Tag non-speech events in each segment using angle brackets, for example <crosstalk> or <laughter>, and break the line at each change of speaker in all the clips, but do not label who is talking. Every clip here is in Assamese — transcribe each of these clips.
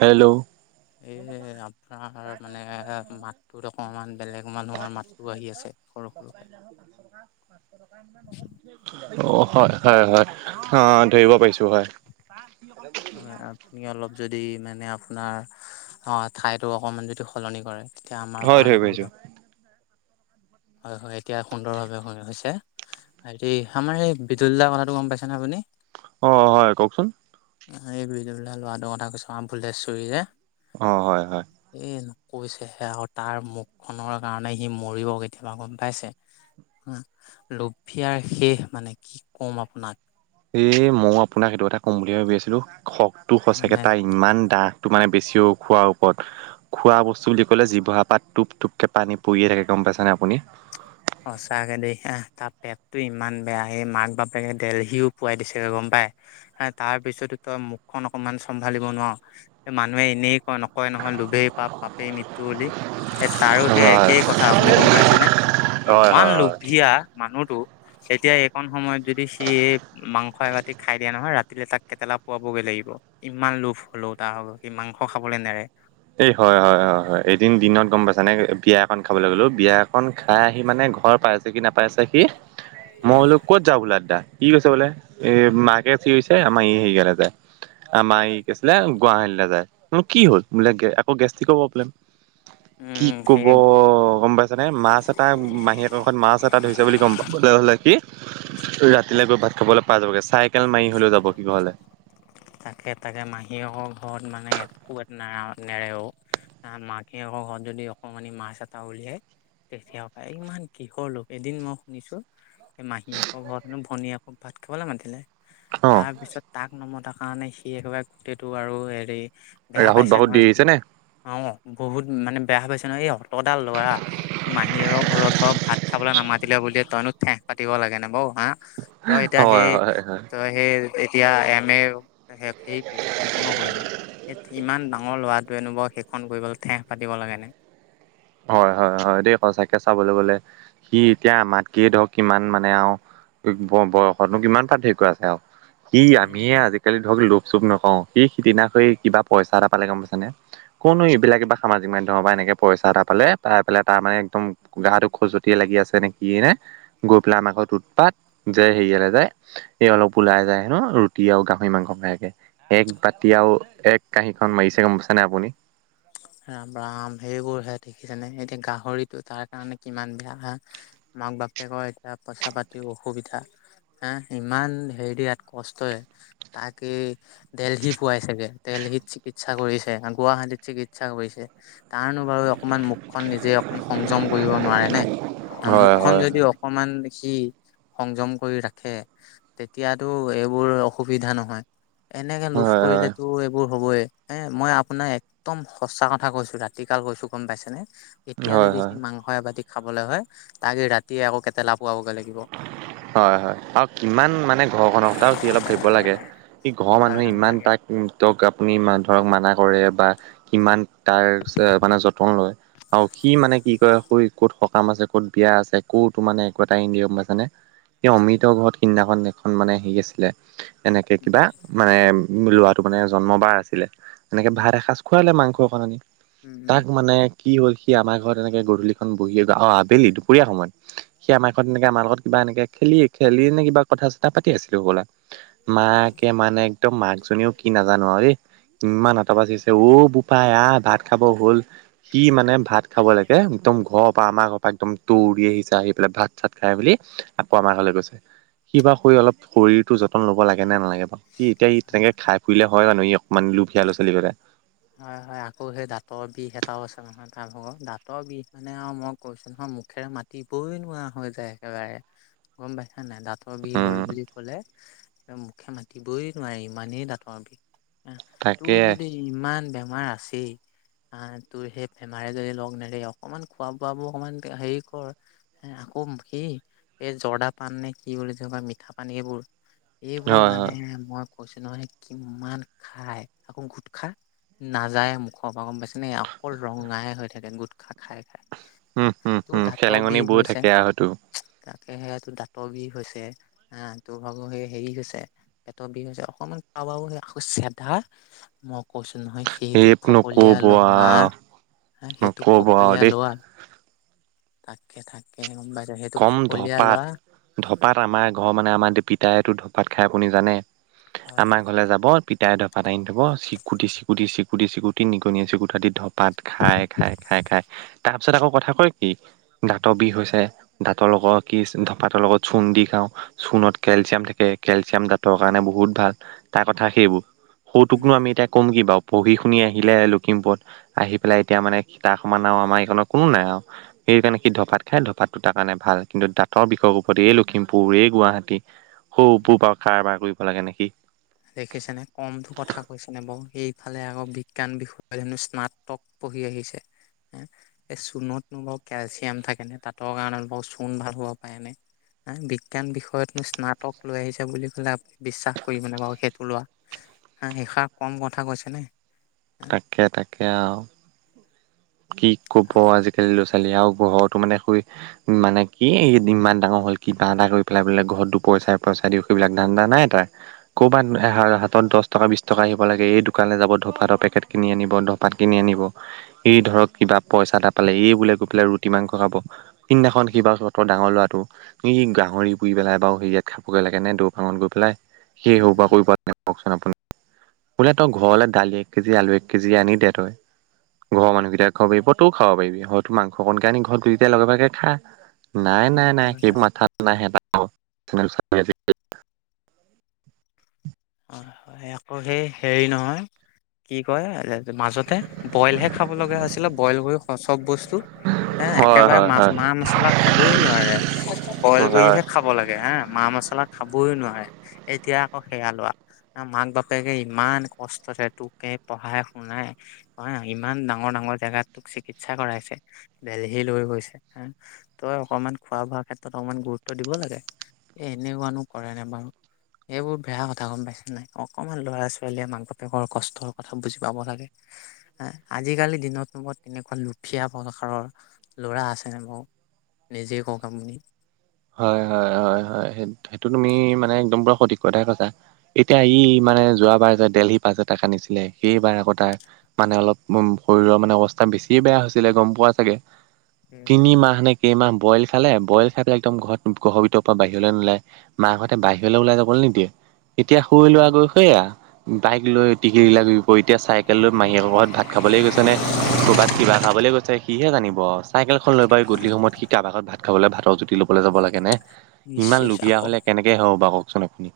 হেল্ল'
এই আপোনাৰ মানে মাতটোত অকণমান বেলেগ মানুহৰ মাতটো আহি আছে। সৰু সৰুকে
<unintelligible> অ হয় হয় হয় অ ধৰিব পাৰিছো হয়। <unintelligible>
আপুনি অলপ যদি মানে আপোনাৰ অ ঠাইতো অকনমান যদি সলনি কৰে এতিয়া আমাৰ
হয়
কাৰণে
ধৰিব পাৰিছো।
সুবিধা হয় হয় এতিয়া সুন্দৰ ভাৱে হৈছে। হেৰি আমাৰ এই বিদুলদা কথাটো গম পাইছে নে আপুনি?
অ হয় কওকচোন
এই বিদুলদা ল'ৰাটোৰ কথা কৈছো আমফুলেশ্বৰী যে
অঁ হয় হয়
এই কৈছেহে আৰু তাৰ মুখখনৰ কাৰণে সি মৰিব কেতিয়াবা গম পাইছে - লভিয়াৰ শেষ মানে কি ক'ম আপোনাক।
এ মইও আপোনাক সেইটো এটা কম বুলি ভাবিছিলো খকতটো সঁচাকে
মানে
তাৰ ইমান দাহটো মানে বেছিও খোৱাৰ ওপৰত খোৱা বস্তু বুলি কলে জিভা পা টোপ টোপকে পানী পৰিয়ে থাকে গম পাইছ নে আপুনি?
সঁচাকে দেই আহ তাৰ পেটটো ইমান বেয়া এই মাক বাপেকে দেলহিও পোৱাই দিছেগৈ গম পাই হা তাৰ পিছতো তই মুখখন অকনমান চম্ভালিব নোৱাৰ মানুহে এনেই নকয় নহয় লোবেই পাপ পাপেই মৃত্যু বুলি এই তাৰো সেই
হয়
একেই কথা আপুনি গম পাইছেনে।
হয়
ইমান
হয় হয়।
লোভীয়া মানুহটো তেতিয়া এইখন সময়ত যদি সি এই মাংস এবতি খাই দিয়া নহয় ৰাতিলে তাক কেটলা পোৱাবগৈ লাগিব। ইমান লোভ হলো তাৰ সি মাংস খাবলৈ নেৰে।
এই হয় হয় হয় হয় এদিন দিনত গম পাইছ নে বিয়া এখন খাবলৈ গলো, বিয়া এখন খাই আহি মানে ঘৰ পাই তে কি নাপাই চাকি কি মই
উম
বোলো ক'ত যা বোলা দা, কি কৈছে বোলে এ মাকে চি কৈছে আমাৰ ই হেৰি গে যোয়। আমাৰ এই কি আছিলে গুৱাহাটীলৈ যায় বোলোঁ কি হ'ল? বোলে গে আকৌ গেষ্টিকৰ প্ৰব্লেম, কি
উম
কব
সেই
গম পাই যোনে মাছ এটা মাহীকাষত মাছ এটা ধৰিছে বুলি গম পাবলৈ হ'লে কি
উম
ৰাতিলে গৈ ভাত খাবলৈ পাই যাবগে চাইকেল মাৰি হলেও যাব কিবা হলে।
তাকে তাকে মাহীয়েকৰ ঘৰত মানে একো এত না নেৰেও। আহ মাকে ঘৰত যদি অকমানি মাছ এটা উলিয়াই তেতিয়া পায় ইমান কিহৰ লোক এদিন মই শুনিছো সেই মাহীয়েকৰ ঘৰত হেনো ভনীয়ে আকৌ ভাত খাবলৈ মাতিলে
অ
তাৰপিছত তাক নমতাৰ কাৰণে সি একেবাৰে গোটেইটো আৰু হেৰি বেয়া
ৰাহুত
পাইছে
বাহুত দি
নহয়
আহিছে
কি?
নে
অ বহুত মানে বেয়া পাইছে ন এই অত ল'ৰা মা হি আৰু ঘৰত বাৰু ভাত খাবলৈ নামাতিলে বুল তইনো ঠেং পাতিব লাগে নে বৌ হা? তই এতিয়া
হয়
হেই
হয় হয়
তই সেই এতিয়া এম এ শেষ সেই সম্পূৰ্ণ কৰিলি। হেত ইমান ডাঙৰ ল'ৰাটোৱে এনো বা সেইখন কৰিবলৈ ঠেহ পাতিব লাগেনে?
হয় হয় হয় দেই সচাকে চাবলৈ গলে সি এতিয়া আমাতকে ধৰক কিমান মানে আৰু ই ব বয়সতনো কিমান পাত ঢেৰিক্য আছে আৰু কি আমিয়ে আজিকালি ধৰক লোক চুপ নকওঁ, সি সিদিনা কৰি কিবা পইচা এটা পালে গম পাইছানে? কোনো এইবিলাকে বা সামাজিক মাধ্যমৰ পৰা এনেকে পইচা এটা পালে পাই পেলাই তাৰ মানে একদম গাটো খজুৱতিয়ে লাগি আছে নে কি নে? গৈ পেলাই আমাৰ ঘৰত উৎপাত যে হেৰিয়ালে যায় এই অলপ ওলাই যায় হে ন ৰুটি আৰু গাহৰি মাংস ভয়াকে। এক বাতি আৰু এক কাঁহীখন মাৰিছে গম পাইছানে আপুনি?
ৰাম ৰাম! সেইবোৰহে দেখিছেনে এতিয়া গাহৰিটো তাৰ কাৰণে কিমান বেয়া হা! মাক বাপেকয় এতিয়া পইচা পাতিও অসুবিধা। হে ইমান হেৰি ইয়াত কষ্টয়। তাকে দেলহি পোৱাই চাগে দেলহিত চিকিৎসা কৰিছে, গুৱাহাটীত চিকিৎ ইচ্ছা কৰিছে তাৰনো বাৰু অকমান মুখখন নিজে অকণ সংযম কৰিব নোৱাৰে নে? আৰু
হয়
মুখখন
হয় হয়
যদি অকমান সি সংযম কৰি ৰাখে তেতিয়াতো এইবোৰ অসুবিধা নহয়। এনেকে লোভ
হয়
কৰিলেতো এইবোৰ হ'বই, এ মই আপোনাৰ একদম সঁচা কথা কৈছো ৰাতি কাল কৈছো গম পাইছে নে? এতিয়া
হয় হয়
যদি
হয়
সি মাং হয়া বাতি খাবলৈ হয় তাকে ৰাতিয়ে আকৌ কেটেলা পোৱাবগৈ লাগিব।
হয় হয় আৰু কিমান মানে ঘৰখনৰ তাৰ সি অলপ ধৰিব লাগে, সি ঘৰৰ
ভাবিব
মানুহে ইমান
নালাগে
তাক উম তেওঁক আপুনি মা ধৰক মানা কৰে বা কিমান তাৰ মানে যতন লয় আৰু সি মানে কি ক শুই ক'ত সকাম আছে, ক'ত বিয়া আছে, কৌতো মানে একো এটাই নিয়ম পাইছেনে? সেই অমৃতৰ ঘৰত সিদিনাখন এখন মানে হেৰি আছিলে এনেকে কিবা মানে ল'ৰাটো মানে জন্মবাৰ আছিলে, এনেকে
উম,
ভাত এসাঁজ খুৱালে মাংস কণনি
উম, উম,
তাক মানে কি হ'ল সি আমাৰ ঘৰত এনেকে গধূলিখন বহি গৈ অ আবেলি দুপৰীয়া সময়ত। সি আমাৰ ঘৰত এনেকে আমাৰ লগত কিবা এনেকে খেলি খেলি নে কিবা কথা চথা পাতি আছিলো হবলা মাকে মানে একদম মাকজনীও কি নাজানো আৰে দেই ইমান আতৰ চিঞৰিছে অ' বোপাই আহ, ভাত খাব হল। সি মানে ভাত খাব লাগে একদম ঘৰৰ পৰা আমাৰ ঘৰ একদম দৌৰি আহিছে আহি পেলাই ভাত চাত খাই মেলি আকৌ আমাৰ ঘৰলে গৈছে সি বা শ অলপ শৰীৰটো যতন ল'ব লাগে নে নালাগে সি এতিয়া সি তেনেকে খাই ফুৰিলে হয় জানো সি অকনমান লোভীয়া ল'ৰা ছোৱালী গতে
হয় - হয়, আকৌ সেই দাঁতৰ বিষ এটাও আছে নহয় তাৰ ভাগৰ, দাঁতৰ বিষ মানে আৰু মই কৈছো নহয় মুখেৰে মাতি তিপই নোৱা হৈ যায় একেবাৰে গম পাইছা নাই দাঁতৰ বিহ হ'ল
উম
বুলি কলে মুখে মাতিবই নোৱাৰে ইমানেই দাঁতৰ বিষ,
তাকে
তোৰ যদি ইমান বেমাৰ আছেই আ, তোৰ সেই ফেমাৰি যনি লগ নেৰি অকমান খোৱা বোৱাবোৰ অকমান হেৰি কৰ এ আকৌ সি, এই জৰ্দা পান নে কি বুলি মিঠা পান সেইবোৰ এইবোৰ
হয় হয়
মানে মই কৈছো নহয় কিমান খাই আকৌ গোটখা নাযায়ে মুখৰ পৰা গম পাইছেনে অকল ৰঙাই হৈ থাকে গোটখা খাই -
উম,
খাই
হুম, হুম,
তোৰ দাতৰ
চেলেঙনি
বিষ
বৈ
হৈছে
থাকে আৰু সেইটো
তাকে সেয়া তোৰ দাঁতৰ বিষ হৈছে, আ, তোৰ ভাগৰ সেই হেৰি হৈছে পেটৰ বিষ হৈছে অকনমান খোৱা বোৱো বোৰ আকৌ চেধা মই কৈছো নহয় সেইটো
সেই
ফকলিয়
নকব
লোৱা
আৰু
হা, সেইটো
নকব আৰু
ফকলীয়া
দেই
লোৱা তাকে থাকে গম পাইছা সেইটো
কম
ফকলীয়া
ধপাত
লোৱা
ধপাত আমাৰ ঘৰ মানে আমাৰ দে পিতায়তো ধপাত খায় আপুনি জানে
হয় হয়
আমাৰ ঘৰলৈ যাব পিতাই ধপাত আনি থব, চিকুটি - চিকুটি - চিকুটি - চিকুটি - চিকুটি, নিগনীয়ে চিকুটা দি ধ পাত খাই -খাই -খাই -খাই, তাৰপিছত আকৌ কথা কয় কি দাঁতৰ বিষ হৈছে দাঁতৰ লগত কি ধাপাতৰ লগত চূণ দি খাওঁ চোণত কেলচিয়াম থাকে কেলচিয়াম দাঁতৰ কাৰণে বহুত ভাল তাৰ কথা সেইবোৰ সৌতোকনো আমি এতিয়া কম কি বাৰু পঢ়ি শুনি আহিলে লখিমপুৰত আহি পেলাই এতিয়া মানে সিতাৰ সমান আৰু আমাৰ এইখনত কোনো নাই আৰু সেইকাৰণে কি ধপাত খাই ধপাতটো তাৰ কাৰণে ভাল কিন্ত দাঁতৰ বিষত <unintelligible> এই লখিমপুৰ, এই গুৱাহাটী
উম
<unintelligible> কাৰবাৰ কৰিব লাগে নে সি?
দেখিছেনে কমটো কথা কৈছেনে বাৰু এইফালে আকৌ বিজ্ঞান বিষয়ে হহনো স্নাতক পঢ়ি আহিছে এই চূণতনো বাৰু কেলচিয়াম থাকে নে দাঁতৰ কাৰণে বাৰু চূণ ভাল হব পাৰেনে? এ বিজ্ঞান বিষয়তনো স্নাতক লৈ আহিছে বুলি ক'লে আপুনি বিশ্বাস কৰিবনে বাৰু? সেইটো লোৱা হা এষাৰ কম কথা কৈছে নে?
তাকে তাকে আৰু কি ক'ব আজিকালি ল'ৰা ছোৱালী আও ঘৰতো মানে সই মানে কি ইমান ডাঙৰ হ'ল কিবা এটা কৰি পেলাই বোলে ঘৰতো দুপইচা এপইচা দি এইবিলাক ধান্দা নাই তাৰ ক'ৰবাত এহাৰ দশ টকা বিছ টকা আহিব লাগে এই দোকানলৈ যাব ধপাতৰ পেকেট কিনি আনিব ধপাত কিনি আনিব এই ধৰক কিবা পইচা এটা পালে এই বোলে গৈ পেলাই ৰুটি মাংস খাব সিদিনাখন কিবা <unintelligible> ডাঙৰ লৰাটো সি গাহৰি পুৰি পেলাই বাৰু হেৰিয়াত খাবগৈ লাগে নে দোৰপাঙত গৈ পেলাই সেই সৰু পৰা কৰিব <unintelligible> কওকচোন আপুনি বোলে তই ঘৰলৈ দালি এক কেজি আলু এক কেজি আনি দে তই ঘৰৰ মানুহকেইটা খাব পাৰিব তইও খাব পাৰিবি হয়তো মাংস অকণকে আনি ঘৰত দুইটায়ে লগে ভাগী খা নাই - নাই - নাই,
হয়
সেইবোৰ মাথাত নাহে তাৰ ভাগৰ <unintelligible>
হয় হয়, আকৌ সেই হেৰি নহয়। কি কয় মাজতে বইলহে খাব লগগা হৈছিলে, বইল কৰি চব বস্তু। এ'
হয়
একেবাৰে
হয়
মাছ
হয়
মা মছলা খাবই নোৱাৰে বইল
হয়।
কৰিহে। খাব লাগে হা, মা মছলা খাবই নোৱাৰে এতিয়া আকৌ সেয়া লোৱা। মাক বাপেকে ইমান কষ্টৰে তোকে পঢ়াই - শুনাই। হয় ইমান ডাঙৰ- ডাঙৰ জোগাত তোক চিকিৎসা কৰাইছে দেলহি লৈ গৈছে হা। তই অকনমান খোৱা- বোৱাৰ ক্ষেত্ৰত অকমান গুৰুত্ব দিব লাগে। এই এনেকুৱানো কৰে নে বাৰু এইবোৰ বেয়া। গম পাইছ নাই অকমান ল'ৰা ছোৱালীয়ে মাক বাপেকৰ কষ্টৰ কথা বুজি পাব লাগে। আজিকালি দিনতো বা তেনেকুৱা লুফীয়া প্ৰকাৰৰ ল'ৰা আছেনে বাৰু। নিজেই কওঁক আপুনি।
হয় হয়, হয় হয় স সেইটো তুমি মানে একদম পুৰা সঠিক কথাই কৈছা। এতিয়া ই মানে যোৱাবাৰ যে দেলহি পাছ এটাক আনিছিলে সেইবাৰ আকৌ তাৰ। মানে অলপ শৰীৰৰ মানে অৱস্থা বেছিয়ে বেয়া হৈছিলে গম পোৱা চাগে। তিনিমাহ নে কেইমাহ বইল খালে বইল খাই একদম ঘৰত ঘৰ ভিতৰ পৰা বাহিৰলৈ নোলায়, মাকহঁতে বাহিৰলৈ ওলাই যাব নেদিয়ে। এতিয়া শুই লোৱা গৈ সয়া, বাইক লৈ টিকি
উম,
লাগি এতিয়া চাইকেল লৈ মাহীয়ে কৰ ঘৰত ভাত। খাবলৈ গৈছে নে ক'ৰবাত কিবা খাবলৈ গৈছে সিহে জানিব আৰু। চাইকেলখন লৈ পাৰ গধূলি সময়ত সি কাৰবাৰ ভাত খাবলৈ ভাতৰ জুতি ল'ব যাব লাগেনে।
ইচ
ইমান
চিচ
লুবীয়া
আকৌ
হলে কেনেকে হব বাৰু কওকচোন আপুনি।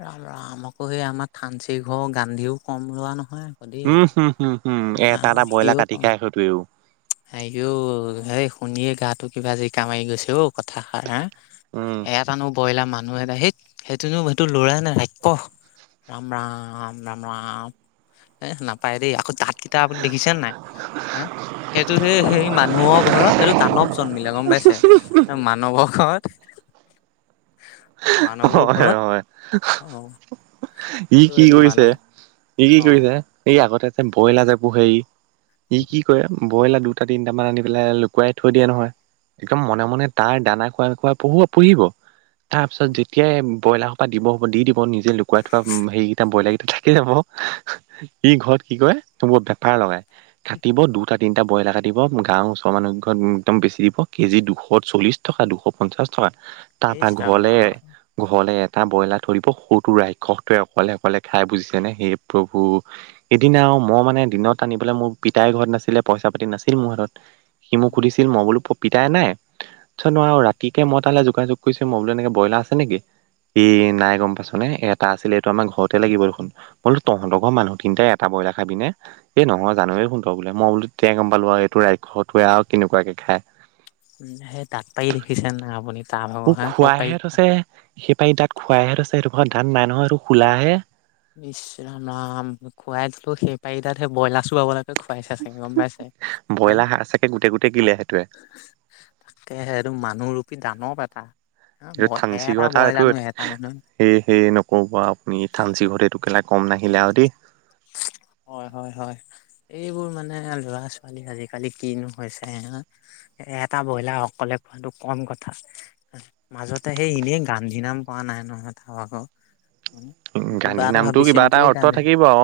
ৰাম ৰাম, আকৌ সেই আমাৰ থানচি ঘৰ গান্ধিও কম লৰা নহয়। দেই।
উম, হম হম হম এ এটা এটা ব্ৰইলাৰ কাটি খায় সেইটোৱেও।
হ হ শুনে গাটো কিবা যি কামাইি গৈছে হক <unintelligible> কথাষাৰ বা
উম,
এক <unintelligible> তাৰনো বইলাৰ মানুহ এটা সেইত সেইটোনো সেইটো লৰা নাই ৰাইখক। ৰাম ৰাম, ৰাম ৰাম এ নাপায় দেই আকৌ দাঁতকেইটা আপুনি দেখিছে নাই? হা সেইটো সেই - সেই মানুহৰ ঘৰত এইটো দানৱ জন্মিলে গম পাইছে ম। নৱখত।
হয়
ঘৰত
হয়,
অ
ই
এইটো
কি
এইটো
কৰিছে।
মানৱ
ই কি
অ
কৰিছে, ই আগতে যে বইলাৰ‌ যে পোহে‌ ই ই কি কৰে। ব্ৰইলাৰ দুটা- তিনিটামান আনি পেলাই লুকুৱাই থৈ দিয়ে নহয়। একদম মনে মনে তাৰ দানা খোৱা খোৱা পুহাই- পুহিব। তাৰপিছত যেতিয়াই ব্ৰলাৰৰ সোপা দিব হ'ব দি দিব, নিজে লুকুৱাই থোৱা সেইকেইটা ব্ৰইলাৰকেইটা। খেলে ক'ক ই ঘৰত কি কয় ত্ই বেপাৰ লগাই <unintelligible> কাটিব দুটা- তিনিটা ব্ৰইলাৰ কাটিব গাঁৱৰ ওচৰ মানুহ কিঘৰত‌‌ একদম বেছি দিব কেজি দুশ চল্লিছ। টকা দুশ পঞ্চাশ টকা তাৰপা
ইচ ৰাম
ঘৰলে।
ৰাম
ঘৰলে এটা ব্ৰইলাৰ থৈ দিব, সৰু তোয়ে ৰাক্ষসটোৱে অকলে- অকলে খাই বুজিছে নে হে প্ৰভু। সদিনা আৰু মই মানে দিনত আনিবেলে মোৰ পিতাই ঘৰত নাছিলে পইচা পাতি নাছিল মোৰ হাতত।। সি মোক সুধিছিল মই বোলো পিতাই নাই, তাৰ পিছত মই ৰাতিকে মই তালে যোগাযোগ। কৈছ মই বোলো এনেকে ব্ৰইাৰ আছে নেকি। ই নাই গম পাইছ নে, এটা আছিলে এইটো আমাৰ ঘৰতে লাগিব দেখোন। মই বোল তহতৰ ঘৰৰ মানুহ তিনিটাই এটা বইলাৰ খাবিনে। এ নহয় জানোৱেই দেখোন তই বোলে মই বোলো তেতিয়াই‌ গম পালো আৰু এইটো ৰাক্ষসটোৱে কেনেকুৱাকে খাই।
উম, সেই তাত পাই দেখিছে না আপুনি। তাৰ ভাগৰ
মোক
হা সৌ পাৰি
খোৱাইহে থৈছে সেই পাৰী দাত খোৱাইহে থৈছে সেইটো ঘৰত ধান নাই নহয় এইটো খোলাহে।
নিশ ৰাম ৰাম খুৱাই দিলো সেই পাৰি তাত সেই ব্ৰইলাৰ চলাব লাগে। ত খুৱাইছা চাগে গম পাইছে হা
ব্ৰইলাৰ হাড় চাকে গোটেই গোটেই গিলে সেইটোৱে
তাকে সে মানুহ ৰূপী দানৱ এটা অ এটা ব্ৰইলাৰনো এটা মানুহে
সেয়ে নক'ব আৰু আপুনি থানঞ্চি ঘৰ এইটো কেলা কম নাহিলে আৰু দেই
হয় হয় হয়। এইবোৰ মানে লৰা ছোৱালী আজিকালি কিনো হৈছে এটা ব্ৰইলাৰ অকলে খোৱাটো কম কথা। মাজতে সেই এনেই গান্ধী নাম পোৱা নাই নহয় তাৰ ভাগৰ উম, কিবা
গান্ধী
এটা
নামটো
ভাবি
কিবা এটা
চিন্তিয়ে
অৰ্থ
গান্ধী
থাকিব অ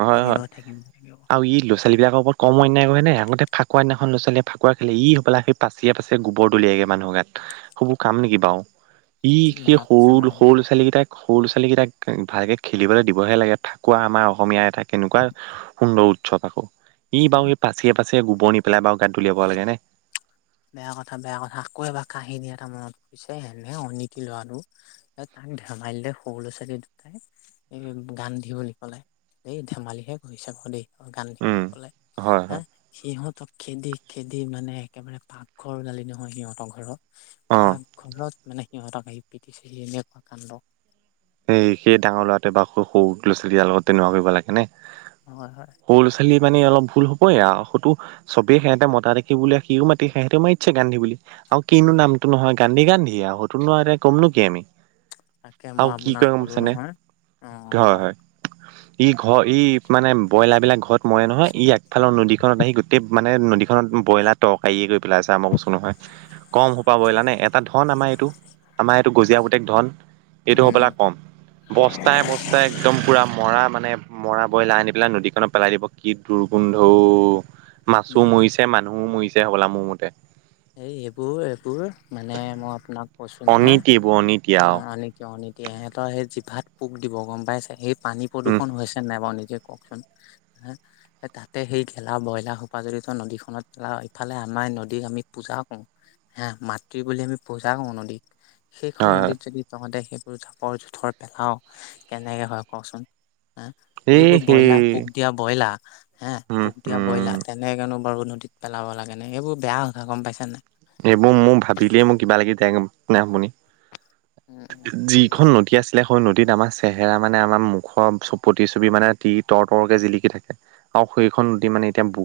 অ হয়
থাকিব
হয়
থাকিব থাকিব
আৰু ই লৈছে। ছোৱালীবিলাকৰ ওপৰত কম অন্যায় কৰে নে আগতে ফাকুৱ দিনাখন লৰা ছোৱালীয়ে ফাকুৱ খেলে ই হ'বলা স পাচি পাচি। যে গোবৰ দলিয়াইগে মানুহৰ গাত সেইবোৰ কাম নেকি বাৰু ই
উম,
সেই
মনত আছে
সৰু
মনত
সৰু
আছে।
ছোৱালি কেইটাক সৰু ছোৱালীকেইটাক ভালকে খেলিবলৈ দিবহে লাগে ফাকুৱা আমাৰ অসমীয়া এটা কেনেকুৱা সুন্দৰ উৎসৱ আকৌ ই বাৰু এই পাচিয়ে পাচিয়ে গোবৰ নি পেলাই বাৰু গাত দলিয়াব লাগেনে
বেয়া কথা বেয়া কথা আকৌ এবাৰ কাহিনী এটা মনত পৰিছে হেনে অনিতি ল'ৰাটো। তাক ধেমালিতে সৰু ল'ৰা ছোৱালী দুটাই এ গান্ধি বুলি কলে এই ধেমালিহে কৰিছে আকৌ দেই গান্ধী
উম
বুলি কলে
হয়
হা
হয়
সিহঁতক খেদি খেদি মানে একেবাৰে- পাকঘৰ ওলালি নহয় সিহঁতৰ ঘৰত
অ
পাক ঘৰত মানে সিহঁতক আহি পিটিছে সি এনেকুৱা কাণ্ড
সেই সেই ডাঙৰ ল'ৰাটোৱে বাৰু সৰু সৰু ল'ৰা-ছোৱালী বিলাকৰ লগত তেনেকুৱা কৰিব লাগে নে
হয় হয়।
সৰু ছোৱালী মানে অলপ ভুল হ'বই আৰু সতো চবেই সিহঁতে মতা দেখি বোলে সি মাতি সিহতেও মাতিছে গান্ধী বুলি আৰু কিনো
উম
নামটো নহয় গান্ধী গান্ধী আৰু সতোনো আৰু এতিয়া ক'ম নো কি আমি
তাকে মই
আৰু কি
আপোনাক
কৰে
ক'লো
গমপাইছেনে
নহয় অ কওক
ডেট ই ঘৰ ই মানে ব্ৰইলাৰ বিলাক ঘৰত মৰে নহয় ই আগফালৰ নদীখনত আহি গোটেই মানে নদীখনত ব্ৰইলাৰ টৰকাৰীয়ে কৰি পেলাইছে আমাৰ কয়ছো নহয় কম সোপা ব্ৰইলাৰ নে এটা ধন আমাৰ এইটো আমাৰ এইটো গজিয়া পুতেক ধন এইটো
উম
হ'বেলাক কম বস্তাই, বস্তাই একদম পূৰা মৰা মানে মৰা বইলা আনি পেলাই নদীখনত পেলাই দিব, কি দুৰ্গোন্ধও মাছো
উম
মৰিছে, মানুহো মৰিছে হ'বলা মোৰ মতে
এই এইবোৰ, এইবোৰ মানে মই আপোনাক কৈছো
অনীতি এইবোৰ অনীতি
নহয়
আও
আনি নিতি ইহঁতৰ সেই জিভাত পোক দিব, গম পাইছে সেই পানী
উম
প্ৰদূষণ হৈছে নাই বাৰু নিজে কওকচোন তাতে সেই গেলা ব্ৰইলাৰ সোপা জৰিত নদীখনত পেলাওঁ ইফালে আমাৰ নদীক আমি পূজা কৰো, হে মাতৃ বুলি আমি পূজা কৰো নদীত
হয়
সেইখন
হয়
নদীত যদি তহতে সেইবোৰ জাপৰ জোথৰ পেলাও কেনেকে হয় কচোন হা
এই
সেইবোৰ
সেই
ব্ৰইলাৰ পোক দিয়া ব্ৰইলাৰ হে
উম
পুক দিয়া
উম
ব্ৰইলাৰ, তেনেকেনো বাৰু নদীত পেলাব লাগে নে, সেইবোৰ বেয়া। গম পাইচা নাই।
এইবোৰ মোৰ ভাবিলিয় মোৰ কিবা লাগি যাই, আপুনি
উম উম বুজিছো
যিখন নদী আছে এনেখন নদীত আমাৰ চেহেৰা মানে আমাৰ মুখৰ চব প্ৰতি চবি মানে তি, তৰ তৰকে জিলিকি থাকে। আৰু সেইখন নদী মানে এতিয়া বুক